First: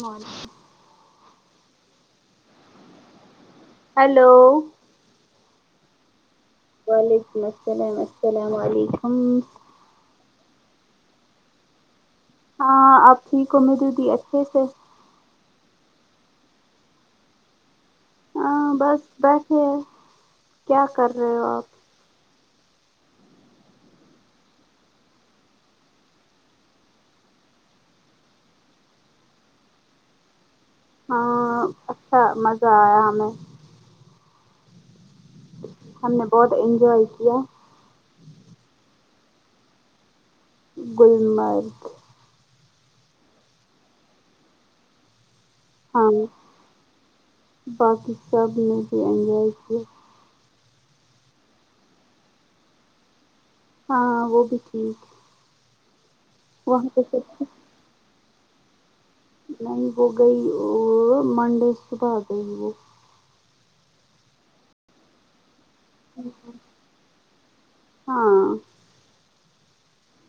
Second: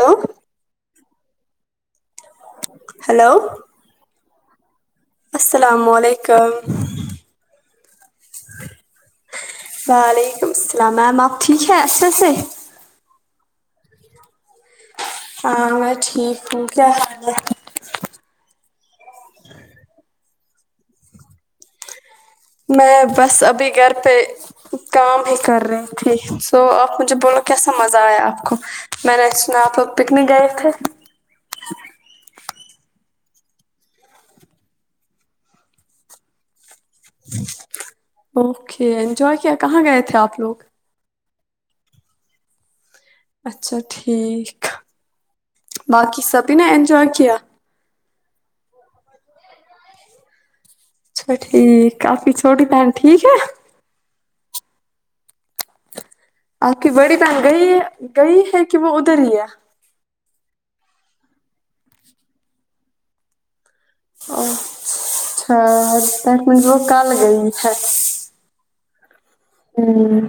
hello hello hello السلام علیکم وعلیکم السلام السلام علیکم وعلیکم السلام میم آپ ٹھیک ہیں اچھے سے ہاں آپ ٹھیک ہو مجھے بھی اچھے سے ہاں میں ٹھیک ہو کیا ہاں بس بیس ہی ہے کیا کر رہے ہو آپ میں بس ابھی گھر پہ کام ہی کر رہی تھی سو آپ مجھے بوولو کیسا مزہ آیا آپ کو میں نے سنة ہے آپ پکنک گئے تھے ہاں اچھا مزہ آیا ہمیں ہم نے بہت انج اوکے انجوائے کیا کہاں گئے تھے آپ لوگ گللمرگ اچھا ٹھیک ہاں باقی سبھی نے انجوائے کیا باقی سب نے بھی اینجوائے کیا اچھا ٹھیک کافی چھوٹی بھن ٹھیک ہے ہاں وہ بھی ٹھیک آ وہاں پکی پہ بڑی بہن سب گئی گئی ہے کہ وہ ادھر ہی ہے نہیں وہ گ وہ منڈے صبح گی وہ او اچھا دٹ مین وہ کل گئی ہاں ہوں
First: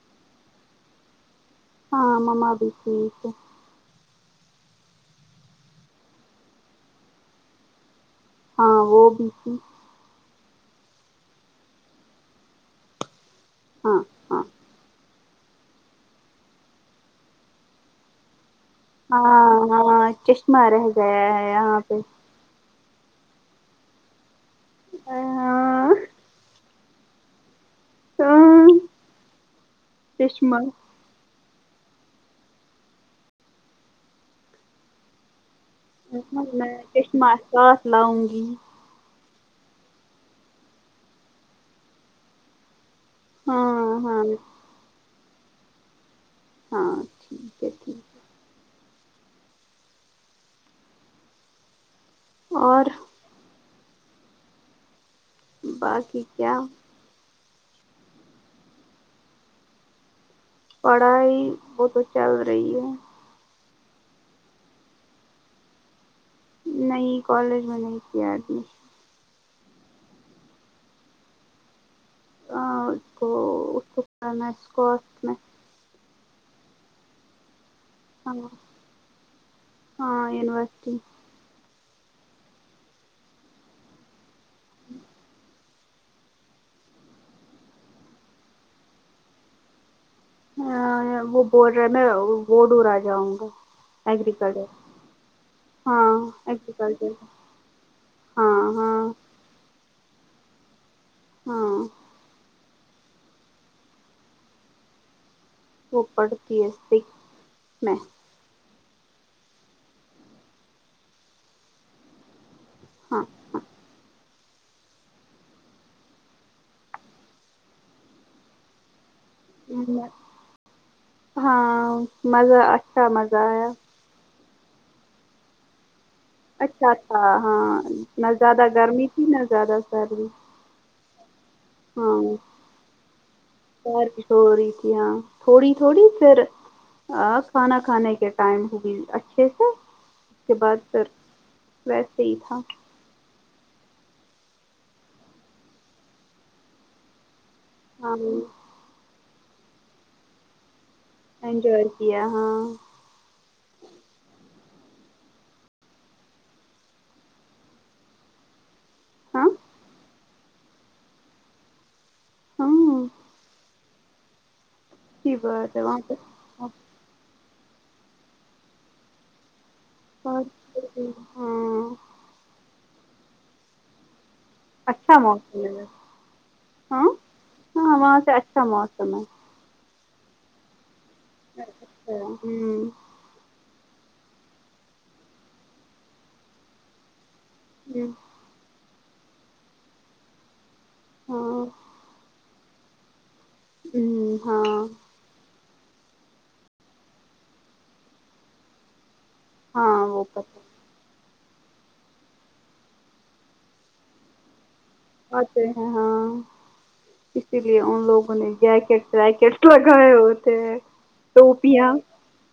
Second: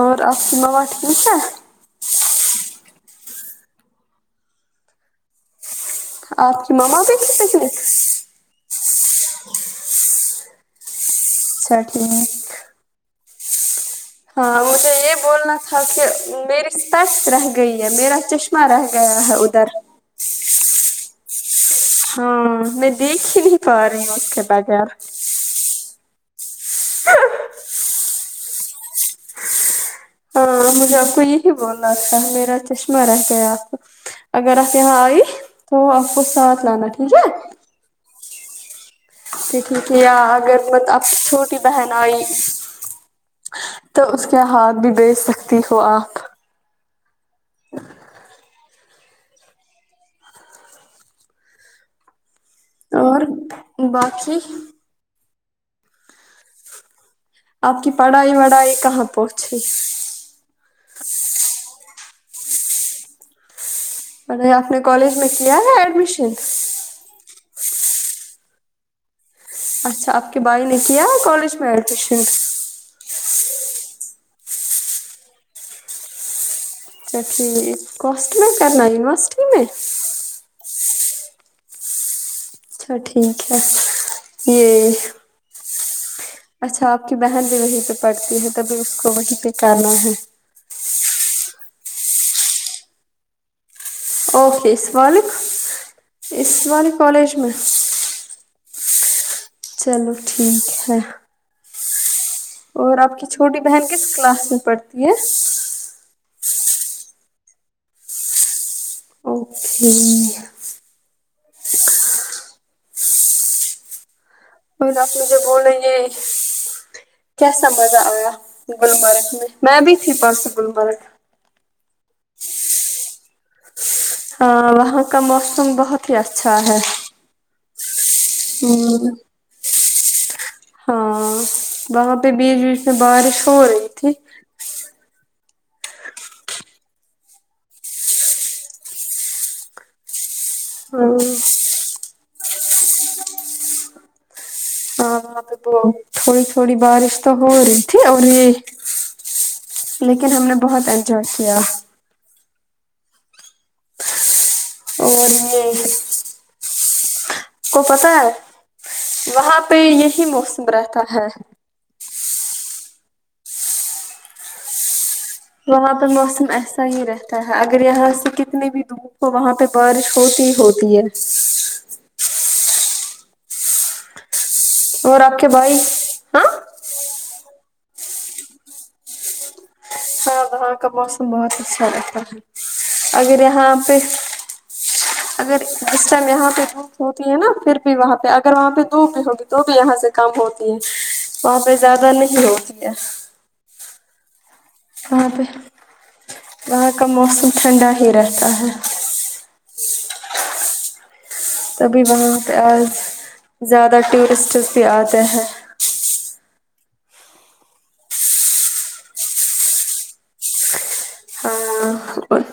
اور آپ کی مما ٹھیک ہے ہاں مما بھی ٹھیک ہے آپ کی ماما بھی گی تھی پکنک ہاں وہ بھی تھی اچھا ٹھیک ہاں ہاں مجھے یہ بولنا تھا کہ میری اسپکس رہ گئی ہے میرا چشمہ رہ گیا ہے ہاں ادھر ہاں چشمہ رہ گیا ہے یہاں پہ ہاں میں دیکھ ہی نہیں پا رہی ہوں اس کے بغیر ہاں ہ سا ہاں مجھے آپ کو یہ بولنا تھا میرا چشمہ رہ گیا آپ اگر آپ یہاں آئی تو آپ کو ساتھ لانا ٹھیک ہے لاوگی تو ٹھیک ہے یا اگر آپ چھوٹی بہن آئی ہاں تو ہاں اس کے ہاتھ بھی بیچ سکتی ہو آ ہاں ٹھیک ہے ٹھیک اور اور باقی باقی کیا آپ کی پڑھائی وڑھائی کہاں پہنچی پڑھائی بہت چل رہی ہے اے آپ نے کالج میں کیا ہے ایڈمیشن نہیں کالج میں نہیں کیا ایڈمیشن اچھا آپ کے بھائی نے کیا کالج میں ایڈمیشن اس کو اس کو پا اسکاٹ میں اچھا ٹھیک کوسٹ ہاں میں کرنا یونیورسٹی میں تو اچھا ٹھیک ہے یہ اچھا آپ کی بہن بھی وہیں پہ پڑتی ہے تبھی اس کو وہیں پہ کرنا ہے وہ بول رہا میں وہ دور آ جاؤں گا ایگریکلچر اوفس والے ہاں اس والے ایگریکلچر کالج میں ہاں ہاں چلو ٹھیک ہے ہاں اور آپ کی چھوٹی بہن کس کلاس میں پڑھتی ہے وہ پڑھتی سیک میں ہوں ہاں ہاں پھر آپ مجھے بولے یہ کیسا مزہ آیا گلبرگہ میں میں بھی تھی پرسو گلبرگہ ہاں مزہ اچھا مزہ آیا ہاں وہاں کا موسم بہت ہی ہے اچھا تھا ہاں نہ زیادہ گرمی ہوں تھی نہ زیادہ سردی ہاں وہاں ہاں پہ بیچ بیچ میں بارش ہو رہی تھی بارش ہو رہی تھی ہاں تھوڑی تھوڑی پھر کھانا کھانے کے ٹائم ہوگی اچھے سے اس کے بعد پھر ہاں ویسے ہی تھا ہاں، وہاں پہ تو تھوڑی تھوڑی بارش تو ہو رہی تھی ہاں اور یہ لیکن ہم نے بہت انجوائے کیا انجوائے کیا ہاں اور بھی کو پتا ہے ہاں وہاں پہ یہی موسم رہتا ہے ہاں اچھی بات ہے وہاں پہ موسم ایسا ہی رہتا ہے اگر یہاں سے کتنی بھی دھوپ ہو وہاں پہ بارش ہوتی ہی ہوتی ہے ہاں اچھا اور آپ کے موسم بھائی ہے ہاں ہاں ہاں وہاں سے اچھا موسم ہے ہاں وہاں کا موسم بہت اچھا رہتا ہے اگر یہاں پہ اگر جس ٹائم یہاں پہ برف ہوتی ہے نا پھر بھی وہاں پہ اگر وہاں پہ دھوب بھی ہوگی تو بھی یہاں سے کم ہوتی ہے وہاں ہوں پہ زیادہ نہیں ہوتی ہے ہوں ہاں وہاں پہ وہاں کا موسم ٹھنڈا ہی رہتا ہے ہاں وہک تب ہی وہاں پہ آج زیادہ ٹورسٹس بھی ہیں اتے ہیں ہاں اسی لیے ان لوگوں نے جیکٹ ویکٹ لگائے ہوئے تھے ٹوپیاں ہاں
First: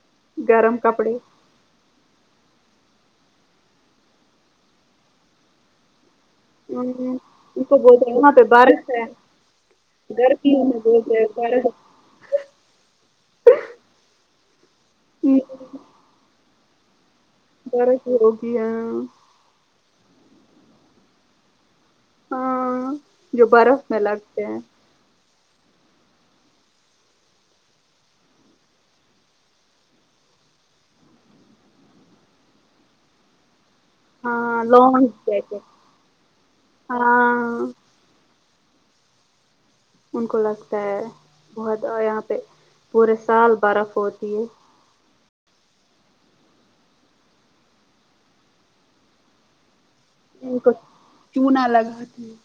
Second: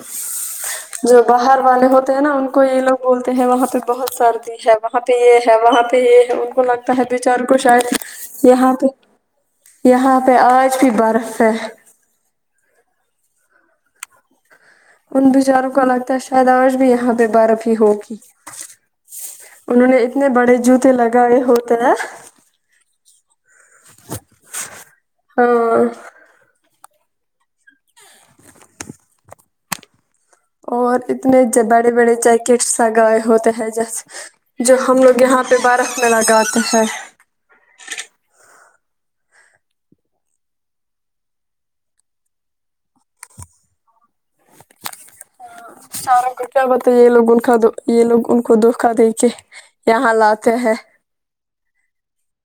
گرم کپڑے جو باہر والے ہوتے ہیں نا ان کو یہ لوگ بولتے ہیں وہاں پہ بہت سردی ہے وہاں پہ یہ ہے وہاں پہ یہ ہے کو لگتا ہے بچاروں کو ان شاید بولتے ہیں وہاں یہاں پہ بارش ہے یہاں پہ گرمی آج میں بھی بولتے ہیں برف ہے بارش ان بیچاروں کو لگتا ہے شاید آج بھی یہاں پہ برف ہی ہوگی انہوں نے اتنے بڑے جوتے لگائے ہوتے ہیں ہاں جو برف میں لگتے ہیں ہاں اور اتنے بڑے بڑے جیکٹس لگائے ہوتے ہیں جیسے ہاں جو ہم لانگ لوگ یہاں جیکٹ پہ برف میں لگاتے ہیں ہاں ان کو لگتا ہے بہت یہاں پہ پورے سال برف ہوتی ہے ساروں کو کیا بتا یہ لوگ ان کا یہ لوگ ان کو دھوکا دے کے یہاں لاتے ان کو ہیں چونا لگتی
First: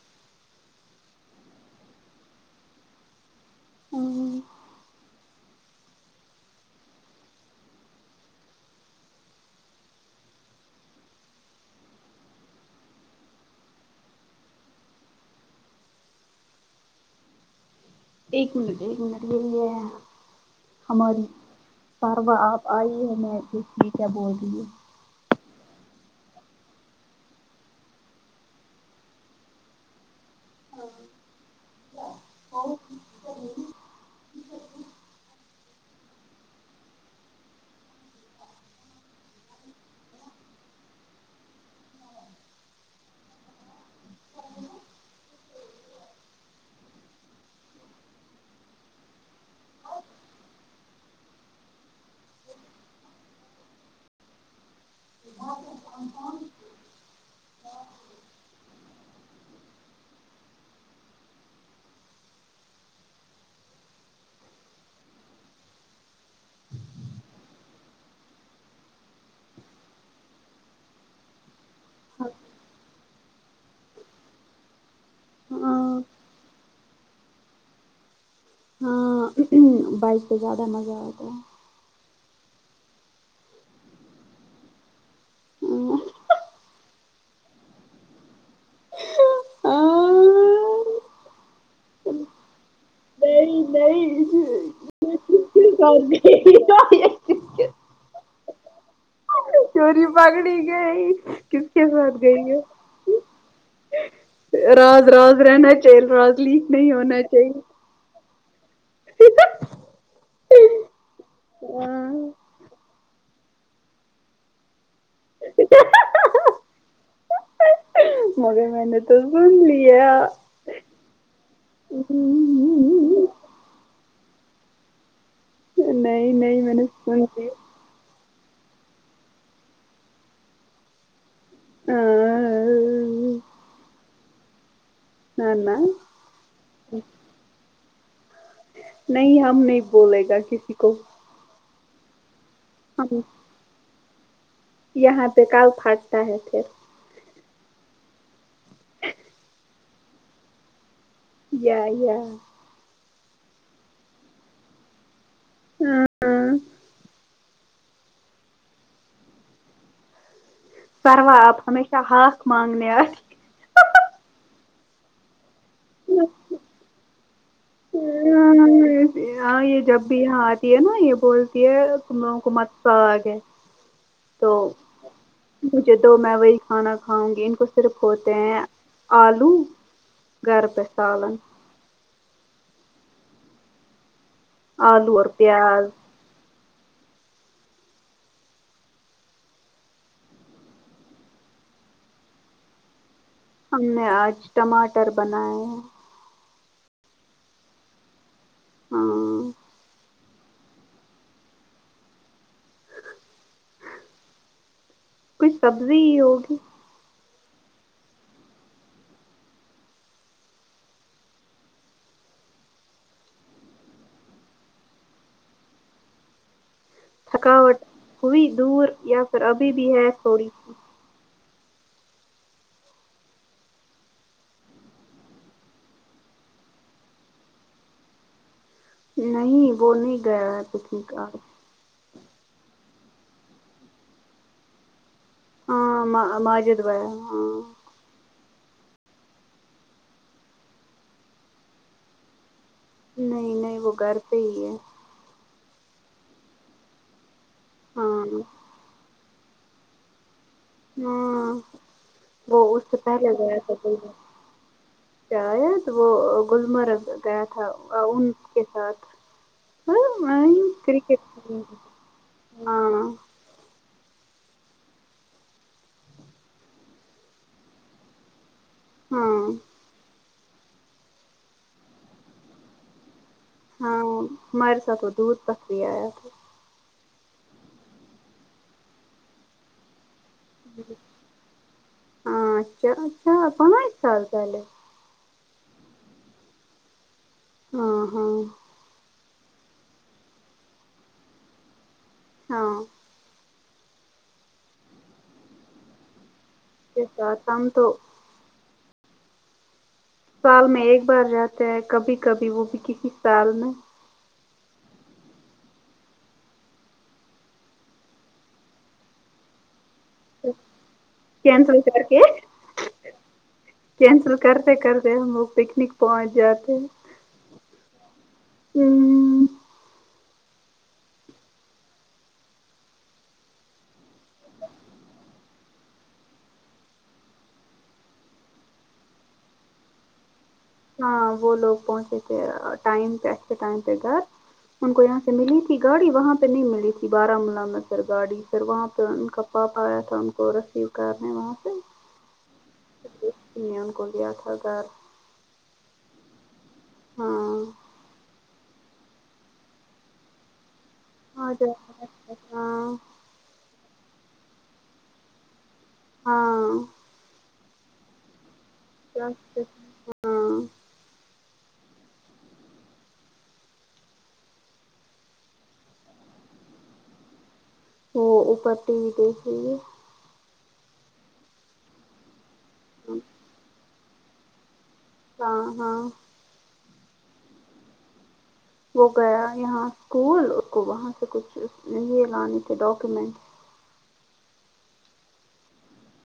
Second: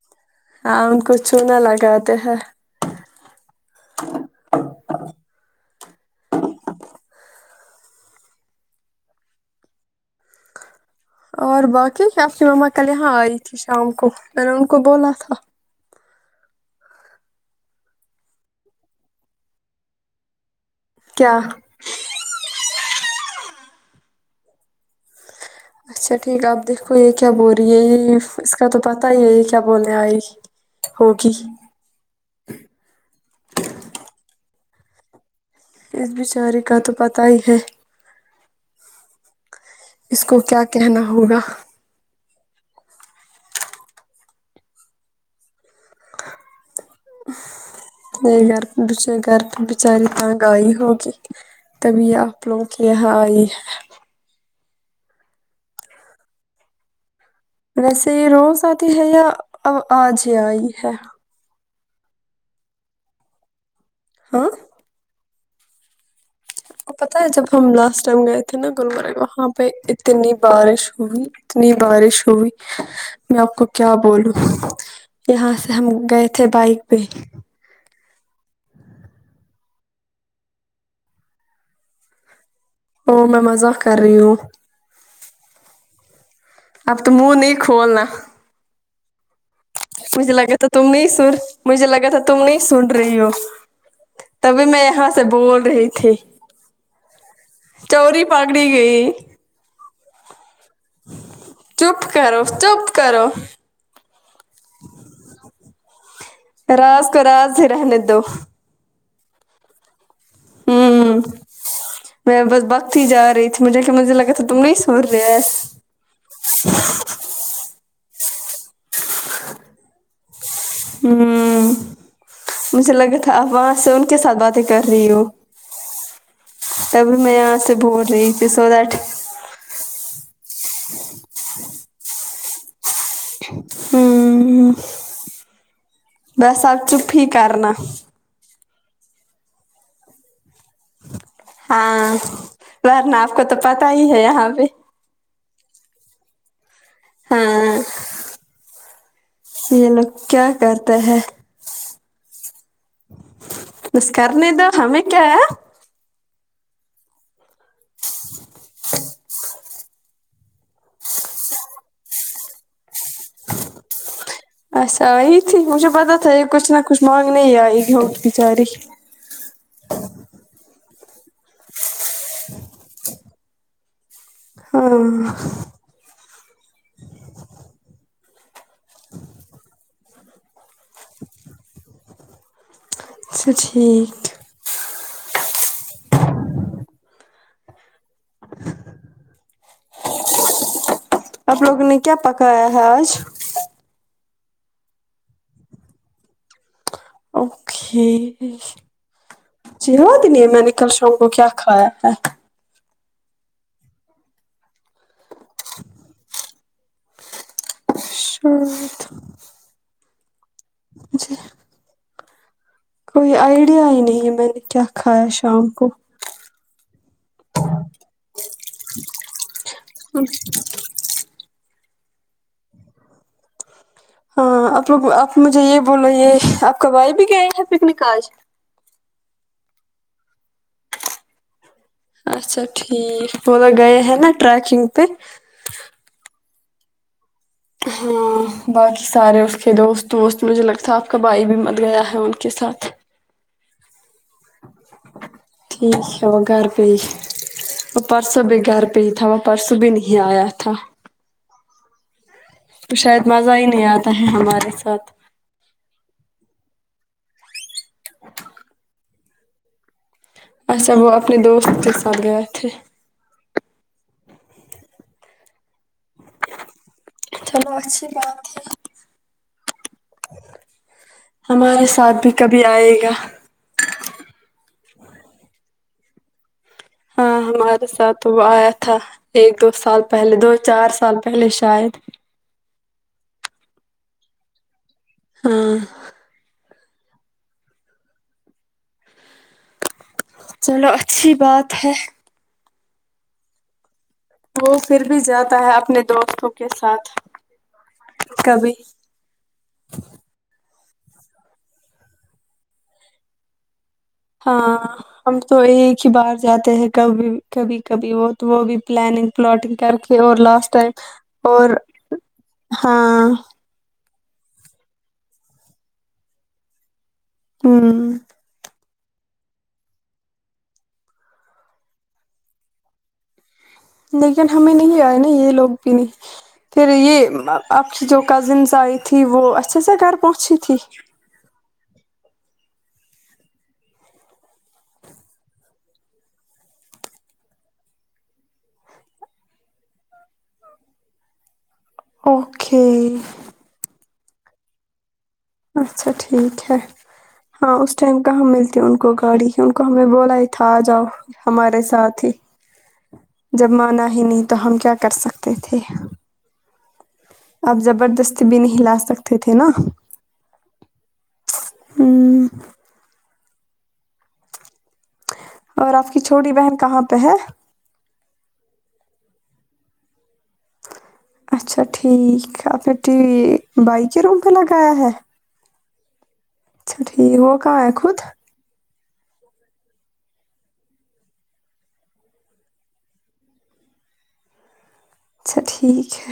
ہاں ان کو چونا لگاتے ہیں آمم اور باکی آپ کی مما کل یہاں آئی تھی شام کو میں نے ان کو بولا تھا ایک منٹ ایک منٹ یے لیے ہماری کیا پرواں آپ آئی ہو میں ٹھیک ہے بول دو گی اچھا ٹھیک ہے آپ دیکھو یے کیا بول رہی ہے یے اس کا تو پتا ہی ہے یے کیا بولے آئی ہوگی اور اس بچارے کا تو پتا ہی ہے اس کو کیا کہنا ہوگا یے گر بچ میں گر بچاری تہنگ اگئی ہوگی تبھی آپ لوگ کے یہاں ائی ہے [inaudible] ویسے یہ روز آتی ہے یا ا آج آئی ہے ہاں پتہ ہے جب ہم لاسٹ ٹائم گئے تھے نا گلبرگہ وہاں پے اتنی بارش ہوئی اتنی بارش ہوئی میں آپ کو کیا بولوں یہاں سے ہم ہاں گئے تھے بائک پے ہاں بائک پے زیادہ مزہ آتا ہے ہوں میں مزاق کر رہی ہوں اب تو منہ نہیں کھولنا مجھے لگا تھا تم نہیں سر مجھے لگا تھا تم نہیں سن رہی ہو نہیں نہیں تبھی میں یہاں سے بول رہی تھی [unintelligible] چوری پکڑی گئی چوری پکڑی گئی کس کے چپ ساتھ گئی کرو ہے چپ کرو راز راز رہنا چاہیے راز لیک نہیں راز ہونا کو راز چاہیے ہی رہنے دو ہوں ہاں میں بس بکتی جا رہی تھی مجھے کہ مجھے لگا تھا تم نہیں سن رہے مگر میں نے تو سن لیا ہوں مجھے لگا تھا آپ وہاں سہیل ساتھ باتیں کر رہی ہو نہیں نہیں میں نے تبھی سن میں لیا یہاں سے بول رہی تھی سو دیٹ آں ہوں نا نا بسا آپ چپ ہی کرنا نہیں ہم نہیں بولے گا کسی کو ہاں ورنا ہم آپ کو تو پتا ہی ہے یہاں پے یہاں پے کل پھاٹتا ہے پھر ہاں یہ لوگ کیا کرتے ہیں یا یا بس کر نے دو ہمیں کیا ہے ہاں ہاں سر وہ آپ ہمیشہ ہاتھ مانگنے آ ۓ اچھا یہی تھی مجھے پتا تھا یہ کچھ نہ کچھ مانگنے ہی آئی ہوگی بچاری ہاں یہ جب بھی یہاں آتی ہے نا یہ بولتی ہے تم لوگوں کو مت [unintelligible] اگے ہاں مجھے دو میں وہی کھانا کھاؤں گی ان کو صرف ہوتے ہیں آلو گھر پہ سالن اچھا ٹھیک آلو اور پیاز آپ لوگوں نے کیا پکایا ہے آج ہم نے آج ٹماٹر بنائے ہیں ہاں چیو دنی ہے میں نکل شوگ کو کیا کایا ہے کچھ سبزی ہی ہوگی ش کوئی آئیڈیا ہی نہیں ہے میں نے کیا کھایا شام کو تھکاوٹ ہوئی دور یا پھر ابھی بھی ہے تھوڑی سی ہاں آپ لوگ آپ مجھے یہ بولو یہ آپ کبھائی بھی گئے ہیں پکنک آج نہیں وہ نہیں گیا ہے تو ٹھیک اچھا ٹھیک پ ل گی ہیں نا رییکنگ پ ہاں ماجدوار ہاں ہاں باقی سارے اس کے دوست وست مجھے لگتا آپ کا بھائی بھی مت گیا ہے ان کے ساتھ نہیں نہیں وہ گھر پہ ہی ہے ٹھیک ہے وہ گھر پے وہ ہاں پرسوں بھی گھر پے ہی تھا پرسوں بھی نہیں آیا تھا ہاں وہ اس سے تو شاید پہلے مزہ گیا ہی نہیں آتا ہے ہمارے ساتھ تھا آیا تو وہ گلمرگ گیا تھا ان کے ساتھ اچھا وہ اپنے کرکٹ دوست کے ساتھ گئے تھے ہاں چلو اچھی بات ہے ہاں ہمارے ساتھ بھی کبھی آئے گا ہاں ہمارے ساتھ وہ دودھ پک بھی آیا تھا ہاں ہمارے ساتھ تو وہ آیا تھا ایک دو سال پہلے دو چار سال پہلے شاید ہاں چا چار پانچ سال پہلے ہاں ہ ہاں چلو اچھی بات ہے ہاں وہ پھر بھی جاتا ہے اپنے دوستوں کے ساتھ کبھی سال میں ایک بار جاتتے ہیں کبھی کبھی وہ بھی کسی سال میں ہاں ہم تو ایک ہی باہر جاتے ہیں کبھی کبھی کبھی وہ وہ بھی پلاننگ پلاٹنگ کر اور لاسٹ ٹائم اور کینسل کر کے ہاں کینسل کرتے کرتے ہم وہوگ پکنک پہنچ جاتے ہوں ہوں لیکن ہمیں نہیں آئے نا یہ لوگ بھی نہیں پھر یہ آپ کی جو کزنس آئی تھیں وہ اچھے سے گھر پہنچی تھی ہاں وہ لوگ پہنچے تھے ٹائم پہ اٹھ کے ٹائم پے گھر ان کو یہاں سے ملی تھی گاڑی وہاں پہ نہیں ملی تھی بارامولہ میں سر گاڑی سر وہاں پہ ان کا پاپا اتھام کوور رسسیو کرنے میںاس اوکے مین کلیہ تھا گھر اچھا ٹھیک ہے ہاں اس ٹائم کہاں مل ت ان کو گاڑی ان کو ہمیں بولا ہی تھا آ جاؤ آ جا ہمارے ساتھ ہی ہاں جب مانا ہی نہیں تو ہم کیا کر سکتے تھے ہاں آپ زبردستی بھی نہیں لا سکتے تھے نا ہاں ہوں اور آپ کی چھوٹی بہن کہاں پہ ہے وہ اوپر ٹی وی دیکھ رہی ہے اچھا ٹھیک آپ نےٹی وی بھائی کے روم پہ لگایا ہے ہاں ہاں اچھا ٹھیک وہ کہاں ہے خود وہ گیا یہاں اسکول اس کو وہاں سے کچھ یہ لانے تھے ڈاکیومینٹ اچھا ٹھیک ہے